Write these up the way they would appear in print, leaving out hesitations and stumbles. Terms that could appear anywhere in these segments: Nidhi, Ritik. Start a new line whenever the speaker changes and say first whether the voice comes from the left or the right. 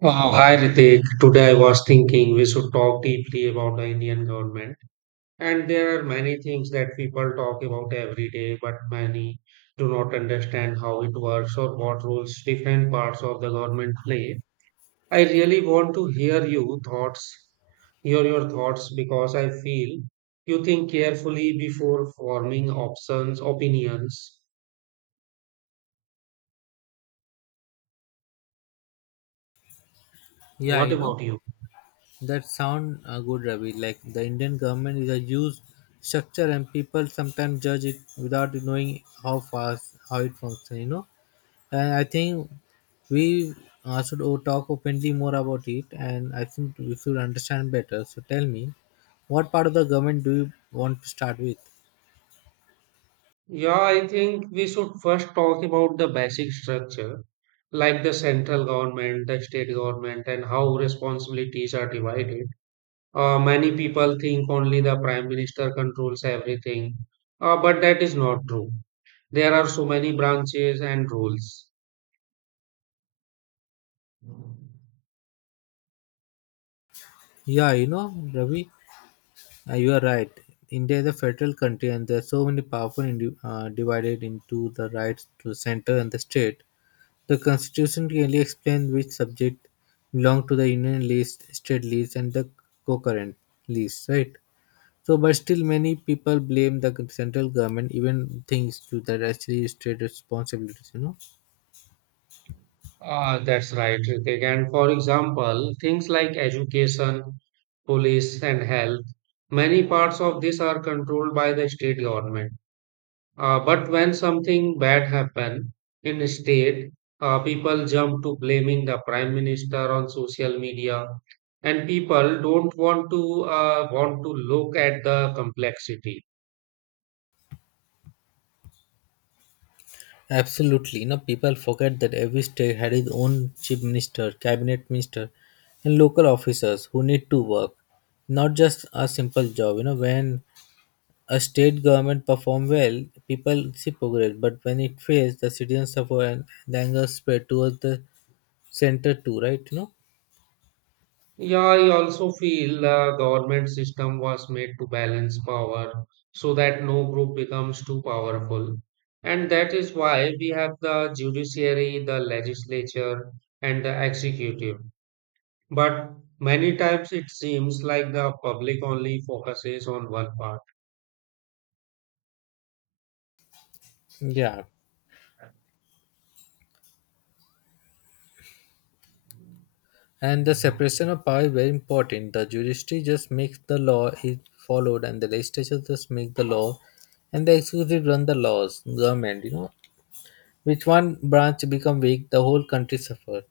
right: Wow, hi Ritik. Today I was thinking we should talk deeply about the Indian government. And there are many things that people talk about every day, but many do not understand how it works or what roles different parts of the government play. I really want to hear your thoughts because I feel you think carefully before forming opinions.
left: Yeah,
right: What
left: you know,
right: about you?
left: that sound good, Ravi. Like the Indian government is a huge structure and people sometimes judge it without knowing how fast, how it functions, you know. And I think we should talk openly more about it and I think we should understand better. So tell me, what part of the government do you want to start with?
right: Yeah, I think we should first talk about the basic structure, like the central government, the state government, and how responsibilities are divided. Many people think only the prime minister controls everything, but that is not true. There are so many branches and rules.
left: Yeah, you know, Ravi, you are right. India is a federal country and there are so many powerful divided into the rights to center and the state. The Constitution clearly explained which subject belong to the Union list, state list, and the concurrent list, right? So, but still, many people blame the central government, even things to that actually is state responsibilities, you know.
right: Ah, that's right, Ritik. And for example, things like education, police, and health, many parts of this are controlled by the state government. But when something bad happen in state, people jump to blaming the prime minister on social media, and people don't want to look at the complexity.
left: Absolutely, you know, people forget that every state had its own chief minister, cabinet minister, and local officers who need to work, not just a simple job. You know, when a state government perform well, people see progress. But when it fails, the citizens suffer and the anger spread towards the center too, right? You know?
right: Yeah, I also feel the government system was made to balance power so that no group becomes too powerful, and that is why we have the judiciary, the legislature, and the executive. But many times it seems like the public only focuses on one part.
left: Yeah. And the separation of power is very important. The judiciary just makes the law is followed and the legislature just make the law and the executive run the laws, government, you know. Which one branch become weak, the whole country suffer.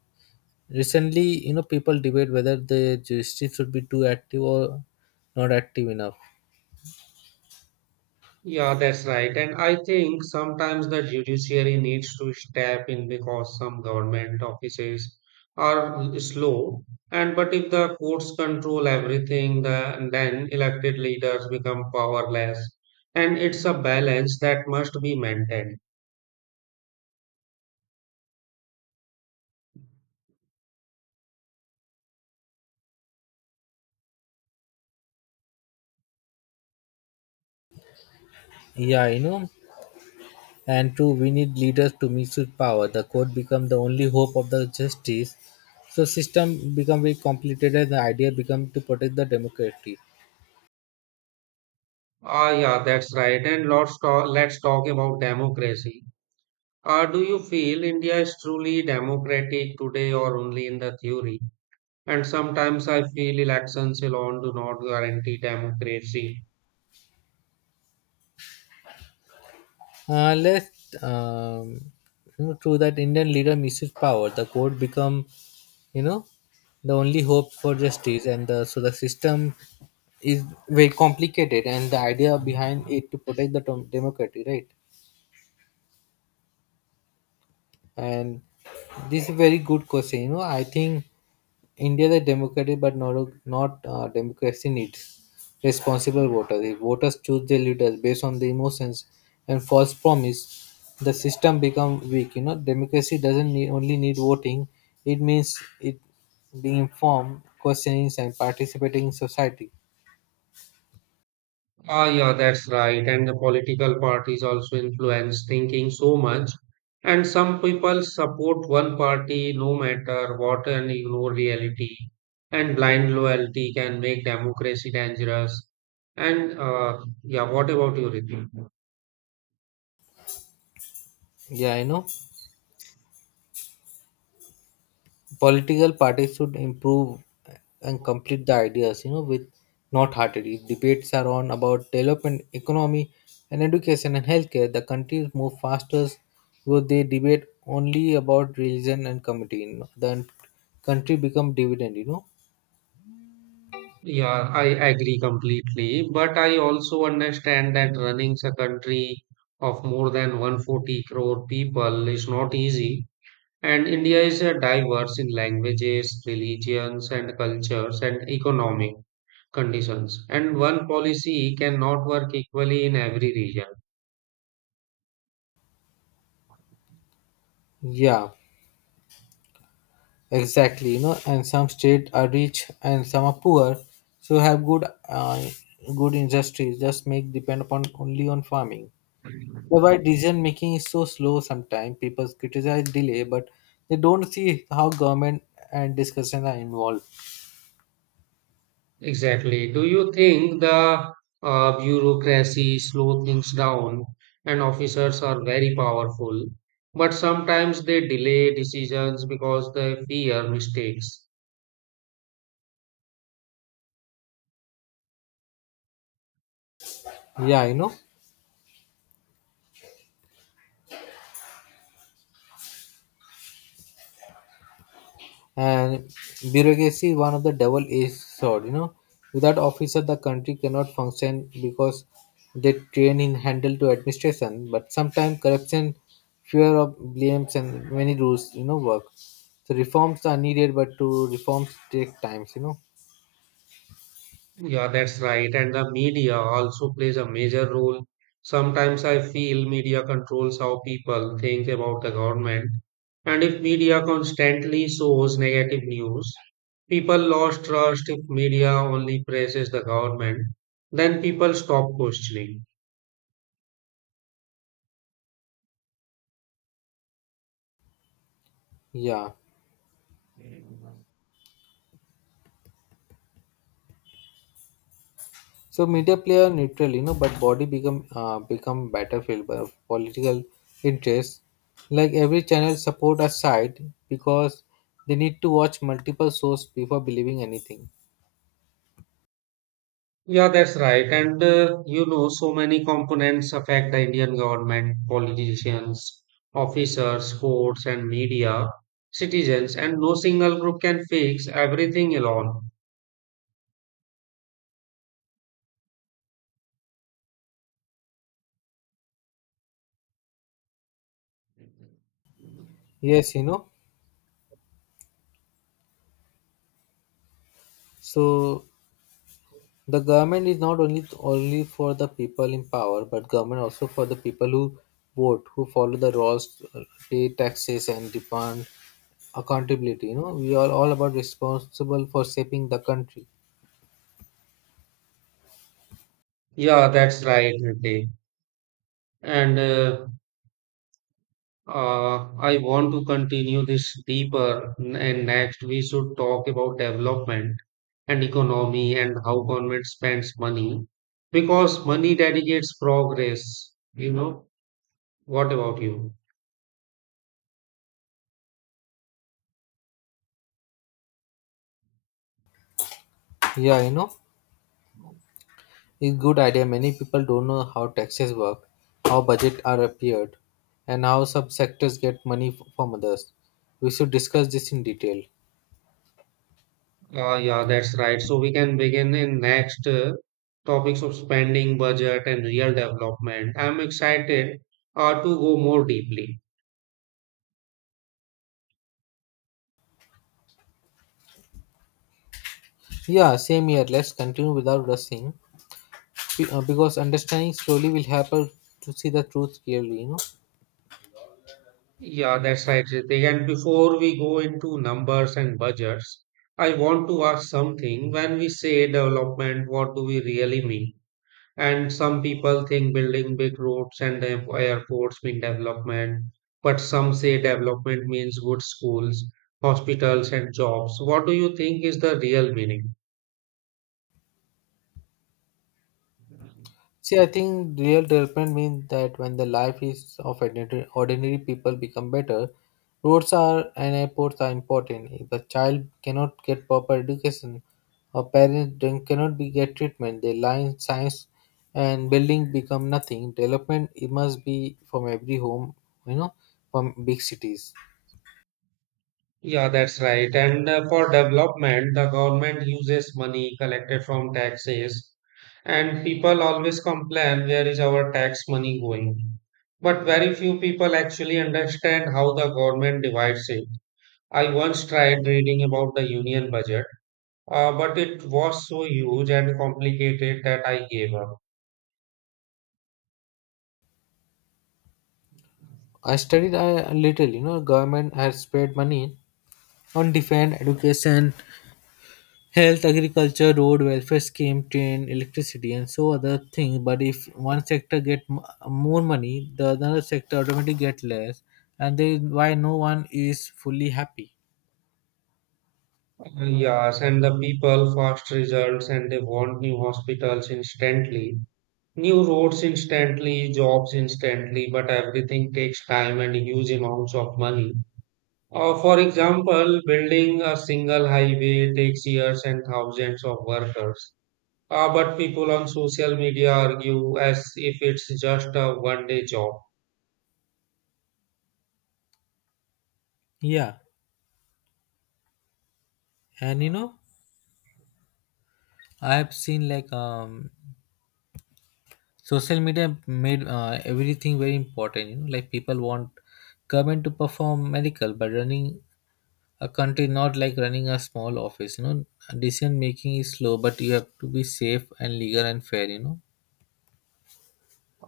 left: Recently, you know, people debate whether the judiciary should be too active or not active enough.
right: Yeah, that's right. And I think sometimes the judiciary needs to step in because some government offices slow. And but if the courts control everything, then elected leaders become powerless. And it's a balance that must be maintained.
left: Yeah, you know, And two, we need leaders to mix with power. The court become the only hope of the justice. So system become very complicated and the idea become to protect the democracy.
right: Ah, yeah, that's right. And let's talk about democracy. Do you feel India is truly democratic today or only in the theory? And sometimes I feel elections alone do not guarantee democracy.
left: Let um, you know, true that Indian leader misses power. The court become, you know, the only hope for justice, and the, so the system is very complicated. And the idea behind it to protect the democracy, right? And this is very good question. You know, I think India is a democracy, but not democracy needs responsible voters. If voters choose their leaders based on the emotions and false promise, the system become weak. You know, democracy doesn't need, only need voting. It means it being informed, questioning, and participating in society.
right: Ah, yeah, that's right. And the political parties also influence thinking so much. And some people support one party no matter what and ignore reality. And blind loyalty can make democracy dangerous. And yeah, what about you, Ritu?
left: Yeah, I know. Political parties should improve and complete the ideas, you know, with not heartedly debates are on about development, economy, and education and healthcare, the countries move faster because they debate only about religion and community, you know. The country become dividend, you know.
right: Yeah, I agree completely. But I also understand that running a country of more than 140 crore people is not easy. And India is diverse in languages, religions, and cultures and economic conditions. And one policy cannot work equally in every region.
left: Yeah, exactly, you know, and some states are rich and some are poor, so have good industries just make depend upon only on farming. That's why decision making is so slow sometimes. People criticize delay, but they don't see how government and discussions are involved.
right: Exactly. Do you think the bureaucracy slow things down and officers are very powerful, but sometimes they delay decisions because they fear mistakes?
left: Yeah, you know. And bureaucracy is one of the double edged sword, you know. Without officer the country cannot function because they train in handle to administration. But sometimes corruption, fear of blames and many rules, you know, work. So reforms are needed but to reforms take times, you know.
right: Yeah, that's right. And the media also plays a major role. Sometimes I feel media controls how people think about the government. And if media constantly shows negative news, people lost trust if media only praises the government, then people stop questioning.
left: Yeah. So media play are neutral, you know, but body become become battlefield of political interests. Like every channel support a side because they need to watch multiple source before believing anything.
right: Yeah, that's right. And so many components affect the Indian government, politicians, officers, courts, and media, citizens, and no single group can fix everything alone.
left: Yes, you know. So the government is not only for the people in power, but government also for the people who vote, who follow the laws, pay taxes, and demand accountability. You know, we are all about responsible for shaping the country.
right: Yeah, that's right, Nidhi. And I want to continue this deeper, and next we should talk about development and economy and how government spends money because money dedicates progress, you know what about you?
left: Yeah, you know. It's good idea. Many people don't know how taxes work, how budget are appeared, and how some sectors get money from others. We should discuss this in detail.
right: Yeah, that's right, so we can begin in next topics of spending budget and real development. I'm excited to go more deeply.
left: Yeah, same here. Let's continue without rushing, because understanding slowly will help us to see the truth clearly. You know.
right: Yeah, that's right, Ritik. And before we go into numbers and budgets, I want to ask something. When we say development, what do we really mean? And some people think building big roads and airports mean development, but some say development means good schools, hospitals, and jobs. What do you think is the real meaning?
left: See, I think real development means that when the life is of ordinary people become better, roads are and airports are important. If a child cannot get proper education, or parents cannot be get treatment, their line science and building become nothing. Development it must be from every home, you know, from big cities.
right: Yeah, that's right. And for development, the government uses money collected from taxes, and people always complain, where is our tax money going? But very few people actually understand how the government divides it. I once tried reading about the union budget. But it was so huge and complicated that I gave up.
left: I studied a little, you know, government has spent money on different education, health, agriculture, road, welfare scheme, train, electricity, and so other things. But if one sector get more money, the other sector automatically get less, and then why no one is fully happy?
right: Yes, and the people, fast results, and they want new hospitals instantly, new roads instantly, jobs instantly, but everything takes time and huge amounts of money. For example, building a single highway takes years and thousands of workers. But people on social media argue as if it's just a 1 day job.
left: Yeah, and you know, I have seen like social media made everything very important. You know, like people want government to perform medical, but running a country not like running a small office. You know, decision making is slow, but you have to be safe and legal and fair. You know.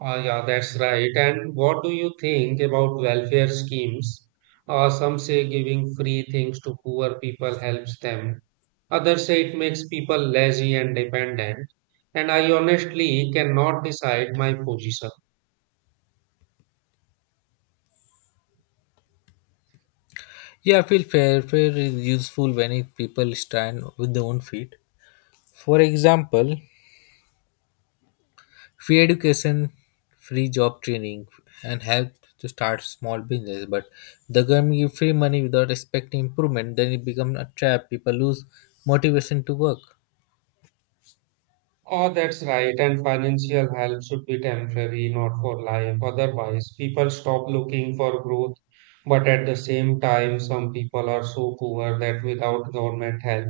right: Yeah, that's right. And what do you think about welfare schemes? Some say giving free things to poor people helps them. Others say it makes people lazy and dependent. And I honestly cannot decide my position.
left: Yeah, I feel fair. Fair is useful when people stand with their own feet. For example, free education, free job training, and help to start small business. But the government give free money without expecting improvement, then it becomes a trap. People lose motivation to work.
right: Oh, that's right. And financial help should be temporary, not for life. Otherwise, people stop looking for growth. But at the same time, some people are so poor that without government help,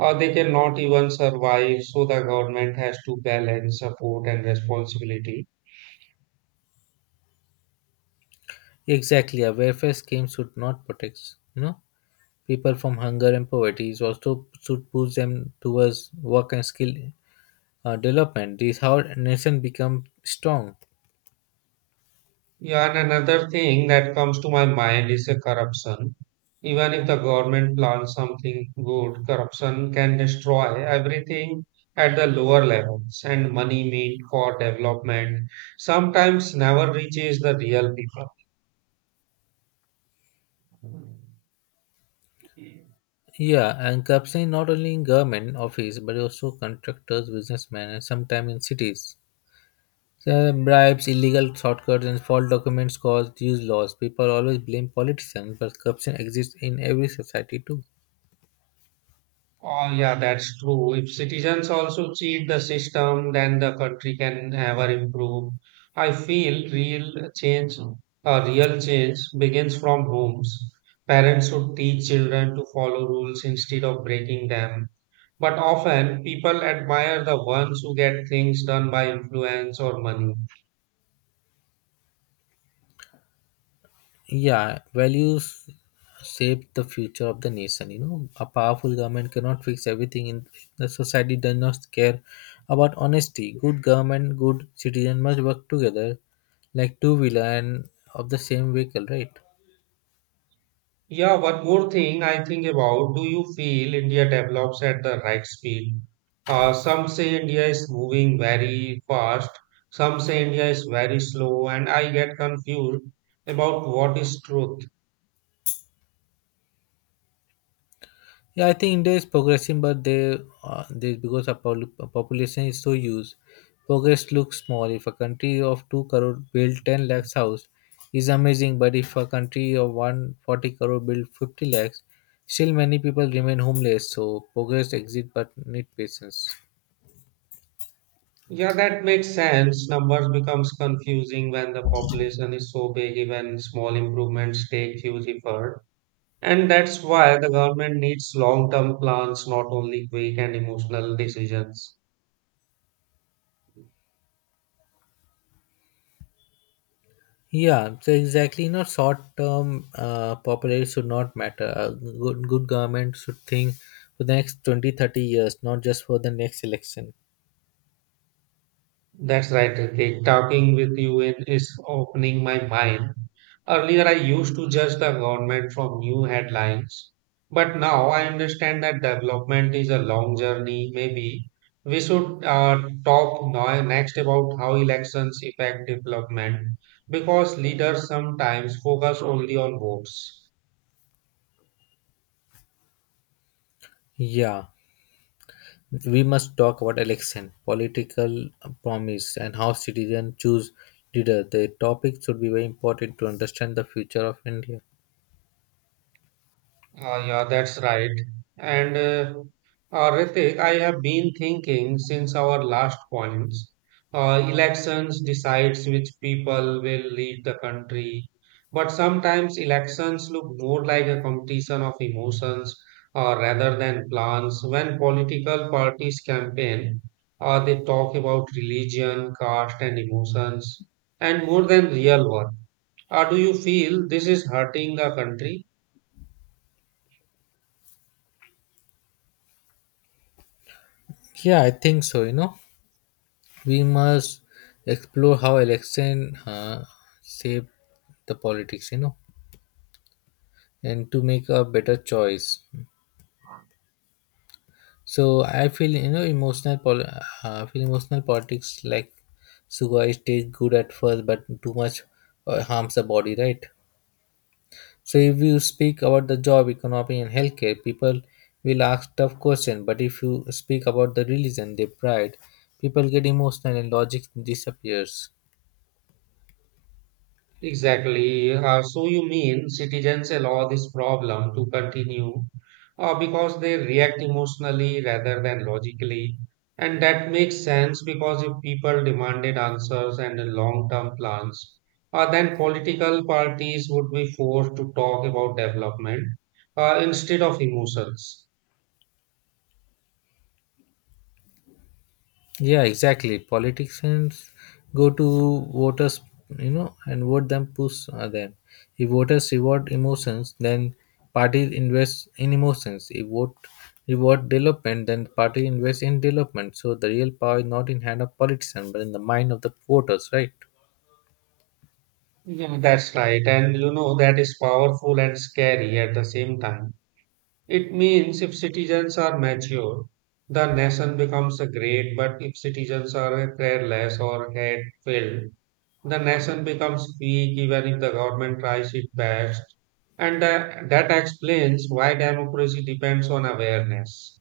right: they cannot even survive. So the government has to balance support and responsibility.
left: Exactly, a welfare scheme should not protect, you know, people from hunger and poverty. It also should push them towards work and skill development. This is how a nation become strong.
right: Yeah, and another thing that comes to my mind is a corruption. Even if the government plans something good, corruption can destroy everything at the lower levels, and money meant for development sometimes never reaches the real people.
left: Yeah, and corruption not only in government office but also contractors, businessmen, and sometimes in cities. So bribes, illegal shortcuts, and false documents cause huge loss. People always blame politicians, but corruption exists in every society too.
right: Oh, yeah, that's true. If citizens also cheat the system, then the country can never improve. I feel real change, begins from homes. Parents should teach children to follow rules instead of breaking them. But often people admire the ones who get things done by influence or money.
left: Yeah, values shape the future of the nation. You know, a powerful government cannot fix everything. In the society does not care about honesty. Good government, good citizen must work together, like two wheeler and of the same vehicle, right?
right: Yeah, one more thing I think about. Do you feel India develops at the right speed? Some say India is moving very fast, some say India is very slow, and I get confused about what is truth.
left: Yeah, I think India is progressing, but they because our population is so huge, progress looks small. If a country of 2 crore build 10 lakhs house, is amazing. But if a country of 140 crore build 50 lakhs, still many people remain homeless. So progress exit, but need patience.
right: Yeah, that makes sense. Numbers becomes confusing when the population is so big, even small improvements take huge effort. And that's why the government needs long-term plans, not only quick and emotional decisions.
left: Yeah, so exactly. You know, short term popularity should not matter. A good government should think for the next 20-30 years, not just for the next election.
right: That's right, Ritik. Talking with you is opening my mind. Earlier, I used to judge the government from new headlines, but now I understand that development is a long journey. Maybe we should next about how elections affect development because leaders sometimes focus only on votes.
left: Yeah. We must talk about election, political promise, and how citizens choose leader. The topic should be very important to understand the future of India.
right: Ah, yeah, that's right. And Ritik, I have been thinking since our last points. Elections decides which people will lead the country, but sometimes elections look more like a competition of emotions rather than plans. When political parties campaign, they talk about religion, caste, and emotions, and more than real work. Do you feel this is hurting the country?
left: Yeah, I think so. You know, we must explore how election shape the politics. You know, and to make a better choice. So I feel you know emotional. I feel emotional politics like sugar is taste good at first, but too much harms the body. Right? So if you speak about the job, economy, and healthcare, people will ask tough questions. But if you speak about the religion, their pride, people get emotional and logic disappears.
right: Exactly. So you mean citizens allow this problem to continue because they react emotionally rather than logically. And that makes sense because if people demanded answers and long-term plans, then political parties would be forced to talk about development instead of emotions.
left: Yeah, exactly. Politicians go to voters, you know, and vote them, push them. If voters reward emotions, then parties invest in emotions. If vote reward development, then party invests in development. So the real power is not in hand of politicians, but in the mind of the voters, right?
right: Yeah, that's right. And you know, that is powerful and scary at the same time. It means if citizens are mature, the nation becomes great, but if citizens are careless or hate-filled, the nation becomes weak even if the government tries its best. And that explains why democracy depends on awareness.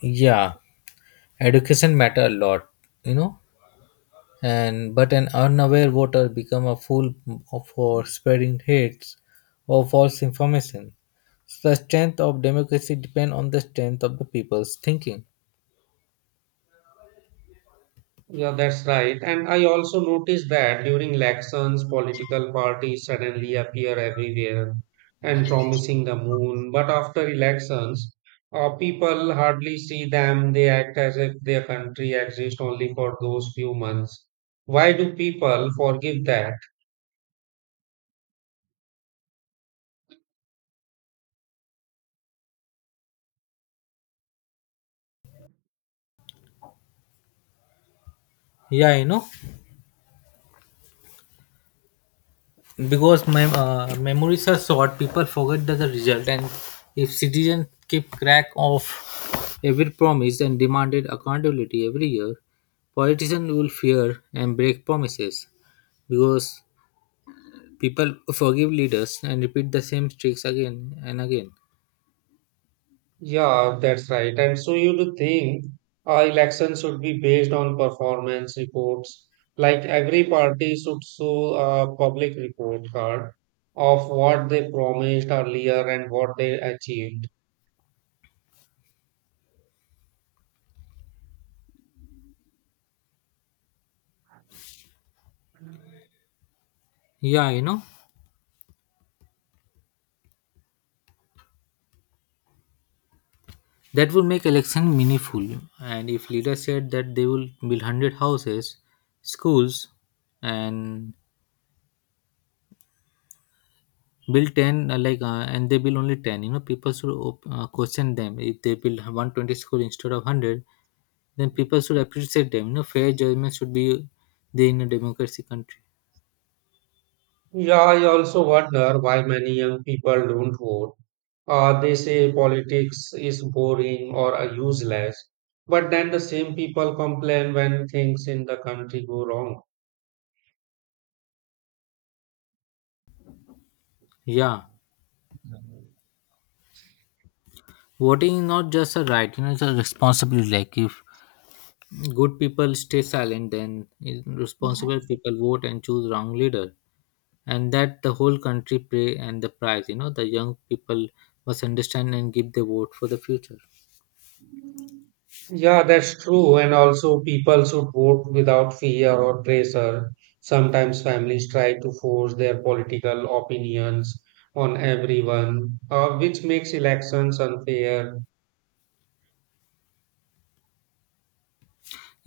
left: Yeah. Education matter a lot, you know, and but an unaware voter become a fool for spreading hates or false information. So the strength of democracy depend on the strength of the people's thinking.
right: Yeah, that's right. And I also noticed that during elections, political parties suddenly appear everywhere and promising the moon. But after elections, people hardly see them. They act as if their country exists only for those few months. Why do people forgive that?
left: Yeah, you know, because memories are short, people forget the result, and if citizens keep track of every promise and demanded accountability every year, politicians will fear and break promises because people forgive leaders and repeat the same tricks again and again.
right: Yeah, that's right. And so you do think elections should be based on performance reports. Like every party should show a public report card of what they promised earlier and what they achieved.
left: Yeah, you know, that would make election meaningful. And if leaders said that they will build 100 houses, schools, and build 10, and they build only 10, you know, people should question them. If they build 120 school instead of 100, then people should appreciate them. You know, fair judgment should be there in a democracy country.
right: Yeah, I also wonder why many young people don't vote. They say politics is boring or useless, but then the same people complain when things in the country go wrong.
left: Yeah. Voting is not just a right, you know, it's a responsibility. Like if good people stay silent then responsible people vote and choose wrong leader and that the whole country pray and the prize, you know, the young people must understand and give their vote for the future.
right: Yeah, that's true. And also, people should vote without fear or pressure. Sometimes families try to force their political opinions on everyone, which makes elections unfair.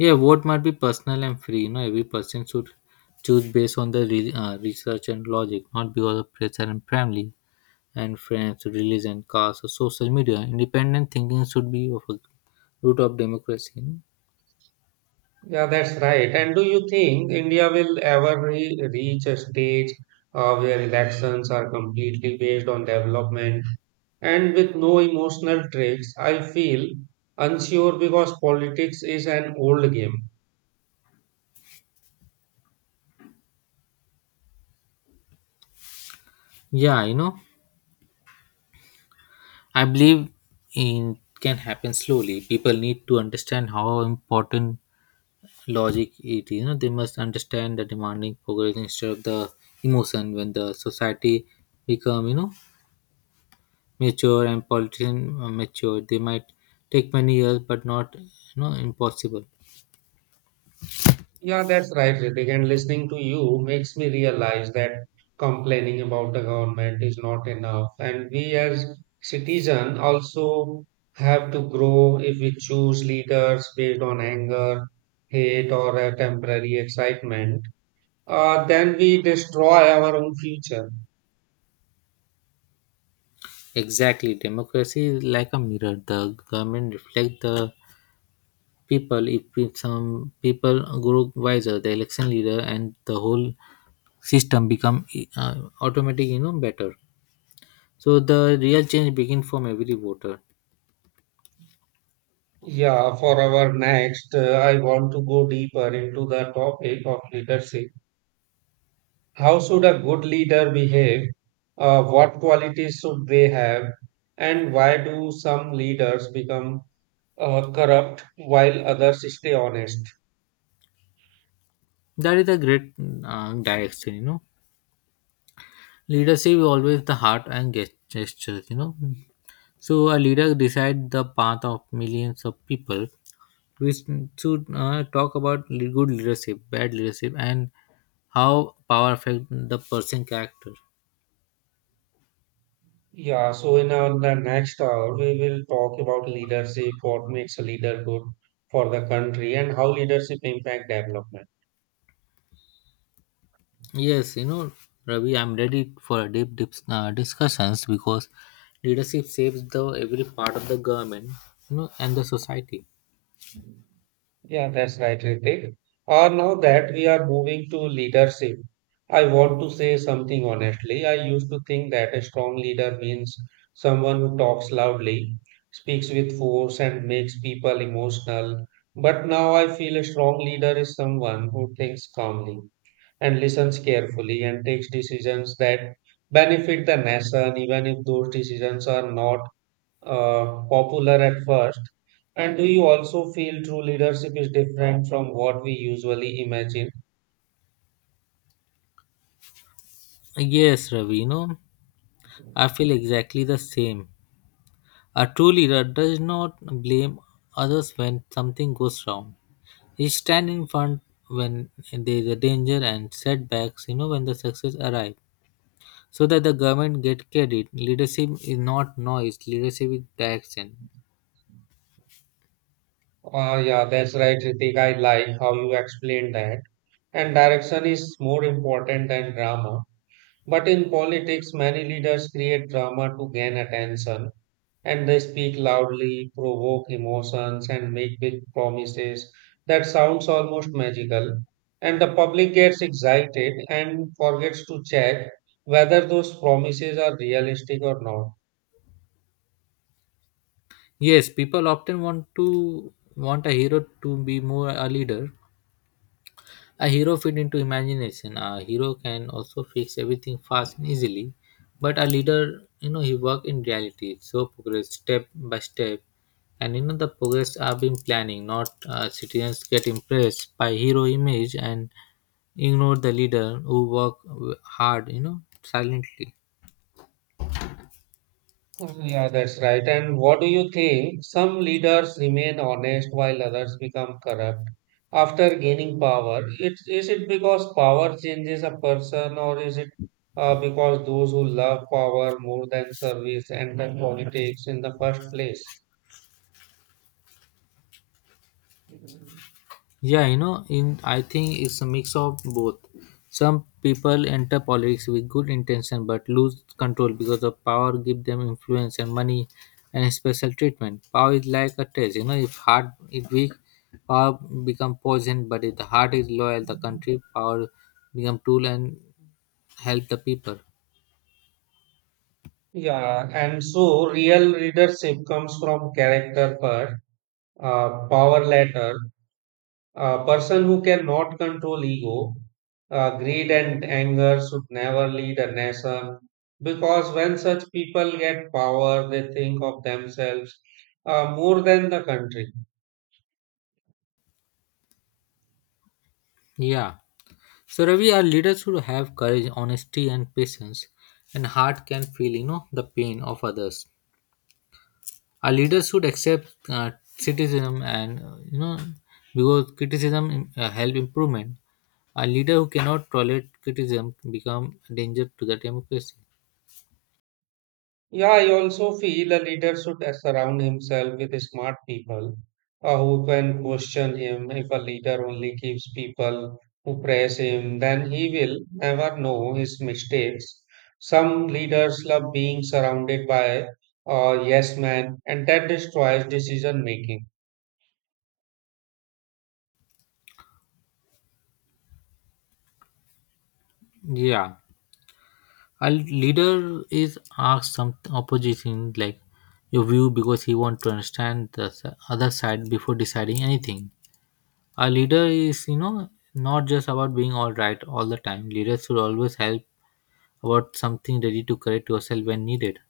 left: Yeah, vote might be personal and free, you know, every person should choose based on the research and logic, not because of pressure and family and friends, religion, caste or social media. Independent thinking should be of a root of democracy, you know?
right: Yeah, that's right. And do you think India will ever re reach a stage where elections are completely based on development and with no emotional tricks? I feel unsure because politics is an old game.
left: yeah you know I believe it can happen slowly. People need to understand how important logic it is. You know, they must understand the demanding progress instead of the emotion. When the society become, you know, mature and politician mature, they might take many years, but not, you know, impossible.
right: Yeah, that's right, Ritik. And listening to you makes me realize that complaining about the government is not enough. And we as citizens also have to grow if we choose leaders based on anger, hate, or a temporary excitement. Then we destroy our own future.
left: Exactly, democracy is like a mirror. The government reflects the people. If some people grow wiser, the election leader and the whole system become uh, automatic, you know, better. So the real change begin from every voter.
right: Yeah, for our next, I want to go deeper into the topic of leadership. How should a good leader behave? What qualities should they have? And why do some leaders become corrupt while others stay honest?
left: That is a great direction, you know. Leadership is always the heart and gestures, you know. So a leader decide the path of millions of people. We should talk about good leadership, bad leadership, and how power affect the person character.
right: Yeah, so in our the next hour, we will talk about leadership, what makes a leader good for the country, and how leadership impact development.
left: Yes, you know, Ravi, I'm ready for a deep, deep discussions because leadership shapes the every part of the government, you know, and the society.
right: Yeah, that's right, Ritik. Now that we are moving to leadership, I want to say something honestly. I used to think that a strong leader means someone who talks loudly, speaks with force, and makes people emotional. But now I feel a strong leader is someone who thinks calmly and listens carefully and takes decisions that benefit the nation, even if those decisions are not popular at first. And do you also feel true leadership is different from what we usually imagine?
left: Yes, Ravi, you know, I feel exactly the same. A true leader does not blame others when something goes wrong. He stands in front when there is a danger and setbacks, you know, when the success arrive. So that the government get credit. Leadership is not noise, leadership is direction.
right: Yeah, that's right, Ritik. I like how you explained that. And direction is more important than drama. But in politics, many leaders create drama to gain attention, and they speak loudly, provoke emotions, and make big promises that sounds almost magical. And the public gets excited and forgets to check whether those promises are realistic or not.
left: Yes, people often want a hero to be more a leader. A hero fit into imagination. A hero can also fix everything fast and easily, but a leader, you know, he work in reality. So progress step by step, and you know the progress are been planning. Not citizens get impressed by hero image and ignore the leader who work hard, you know, silently.
right: Yeah, that's right. And what do you think? Some leaders remain honest while others become corrupt after gaining power. It because power changes a person, or is it because those who love power more than service enter politics in the first place?
left: Yeah, you know, in I think it's a mix of both. Some people enter politics with good intention but lose control because the power give them influence and money and special treatment. Power is like a test, you know, if heart is weak, power become poison, but if the heart is loyal, the country power become tool and help the people.
right: Yeah, and so real leadership comes from character first, power later. A person who cannot control ego, greed, and anger should never lead a nation because when such people get power, they think of themselves more than the country.
left: Yeah. So Ravi, our leaders should have courage, honesty and patience and heart can feel, you know, the pain of others. A leader should accept criticism and, because criticism help improvement. A leader who cannot tolerate criticism become a danger to the democracy.
right: Yeah, I also feel a leader should surround himself with smart people who can question him. If a leader only keeps people who praise him, then he will never know his mistakes. Some leaders love.
left: Yeah, a leader is asked some opposition like your view because he want to understand the other side before deciding anything. A leader is, you know, not just about being all right all the time. Leaders should always help about something ready to correct yourself when needed.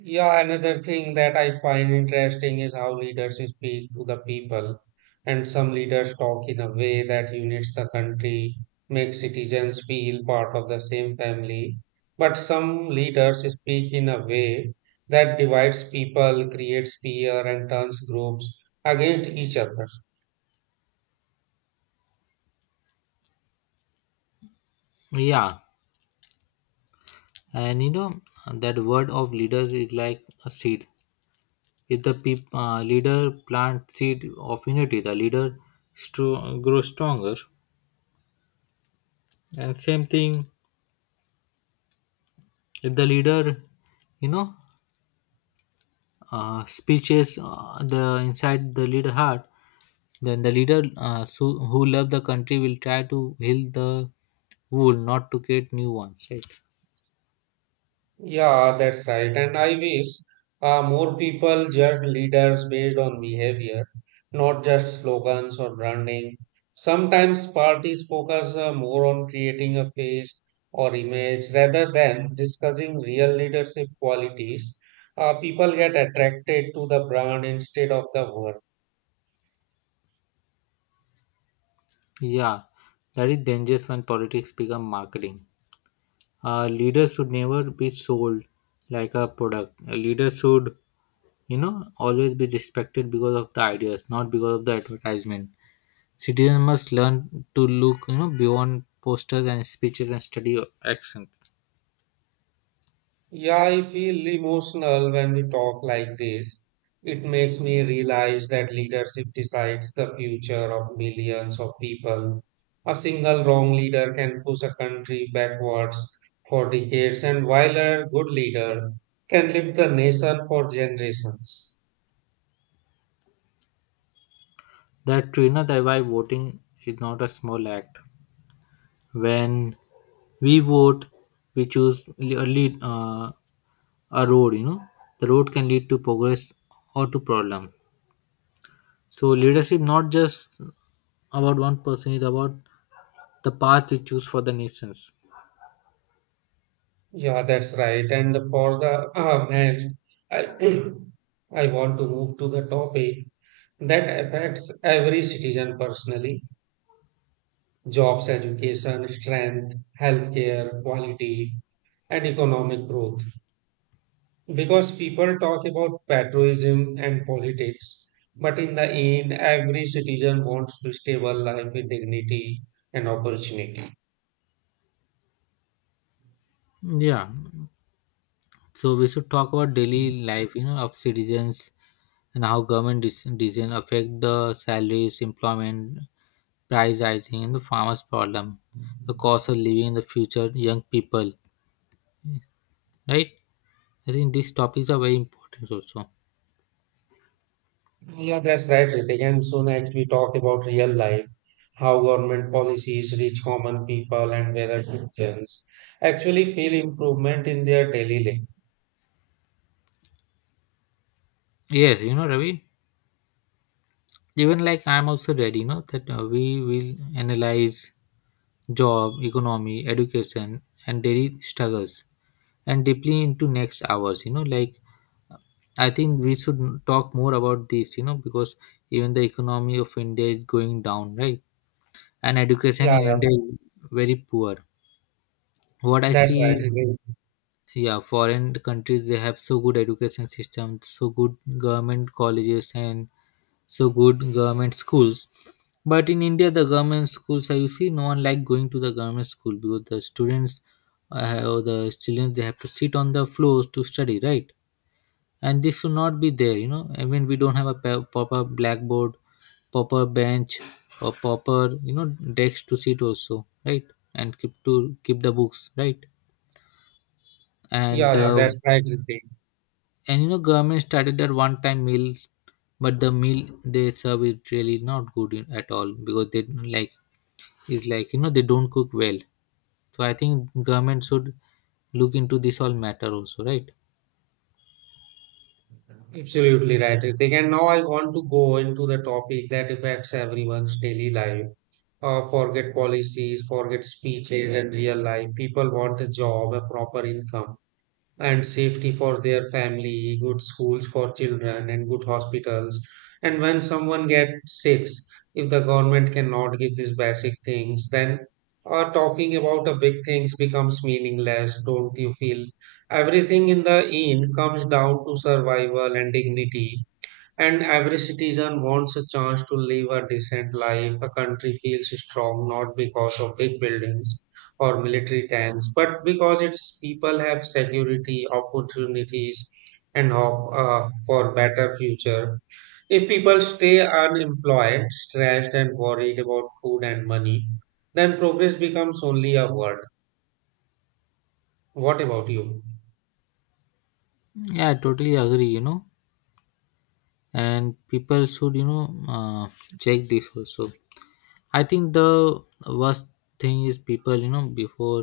right: Yeah, another thing that I find interesting is how leaders speak to the people. And some leaders talk in a way that unites the country, makes citizens feel part of the same family. But some leaders speak in a way that divides people, creates fear, and turns groups against each other.
left: Yeah, and you know that word of leaders is like a seed. If the leader plant seed of unity, the leader grows stronger. And same thing, if the leader, you know, speeches the inside the leader heart, then the leader who love the country will try to heal the wound, not to create new ones, right?
right: Yeah, that's right. And I wish more people judge leaders based on behavior, not just slogans or branding. Sometimes parties focus more on creating a face or image rather than discussing real leadership qualities. People get attracted to the brand instead of the work.
left: Yeah, that is dangerous when politics become marketing. A leader should never be sold like a product. A leader should, you know, always be respected because of the ideas, not because of the advertisement. Citizens must learn to look, you know, beyond posters and speeches and study actions.
right: Yeah, I feel emotional when we talk like this. It makes me realize that leadership decides the future of millions of people. A single wrong leader can push a country backwards for decades, and while a good leader can lift the nation for generations.
left: That, you know, that why voting is not a small act. When we vote, we choose a road, you know. The road can lead to progress or to problem. So leadership not just about one person, it's about the path we choose for the nations.
right: Yeah, that's right. And for the match, I, I want to move to the topic that affects every citizen personally: jobs, education, strength, healthcare, quality, and economic growth. Because people talk about patriotism and politics, but in the end, every citizen wants to stable life with dignity and opportunity.
left: Yeah. So we should talk about daily life, you know, of citizens and how government decision affect the salaries, employment, price rising, and the farmers' problem, the cost of living in the future, young people, right? I think these topics are very important also.
right: Yeah, that's right, Ritik. And so next we talk about real life, how government policies reach common people and whether citizens actually feel improvement in their daily life.
left: Yes, you know, Ravi. Even like I'm also ready, you know, that we will analyze job, economy, education, and daily struggles. And deeply into next hours, you know. Like, I think we should talk more about this, you know, because even the economy of India is going down, right? And education
right: Yeah,
left: in
right: yeah,
left: India is very poor. What I
right: that's
left: see
right: right,
left: is,
right: Ritik.
left: yeah, foreign countries they have so good education system, so good government colleges and so good government schools. But in India the government schools, I you see no one like going to the government school because the students, or the children, they have to sit on the floors to study, right? And this should not be there, you know. I mean, we don't have a proper blackboard, proper bench, or proper, you know, desk to sit also, right? And keep to keep the books, right?
right: Yeah,
left: And
right: yeah, that's right, Ritik.
left: and you know government started that one time meal, but the meal they serve is really not good at all because they don't like, it's like, you know, they don't cook well. So I think government should look into this all matter also, right?
right: Absolutely right, Ritik. And now I want to go into the topic that affects everyone's daily life. Forget policies, forget speeches, and real life. People want a job, a proper income and safety for their family, good schools for children, and good hospitals. And when someone gets sick, if the government cannot give these basic things, then talking about the big things becomes meaningless, don't you feel? Everything in the end comes down to survival and dignity. And every citizen wants a chance to live a decent life. A country feels strong not because of big buildings or military tanks, but because its people have security, opportunities, and hope for better future. If people stay unemployed, stressed, and worried about food and money, then progress becomes only a word. What about you?
left: Yeah, I totally agree, you know. And people should, you know, check this also. I think the worst thing is people, you know, before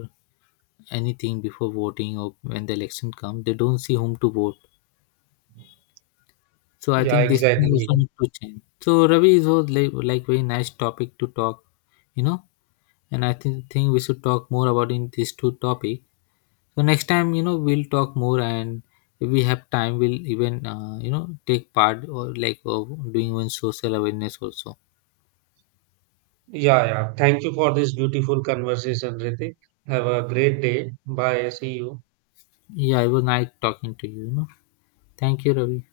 left: anything, before voting or when the election comes, they don't see whom to vote. So I
right: Yeah,
left: think this thing
right: exactly.
left: also need to change. So Ravi, is was like very nice topic to talk, you know. And I think we should talk more about in these two topic. So next time, you know, we'll talk more, and if we have time, we'll even you know, take part or like of doing one social awareness also.
right: Yeah, yeah. Thank you for this beautiful conversation, Ritik. Have a great day. Bye. See you.
left: Yeah, it was nice talking to you, you know. Thank you, Ravi.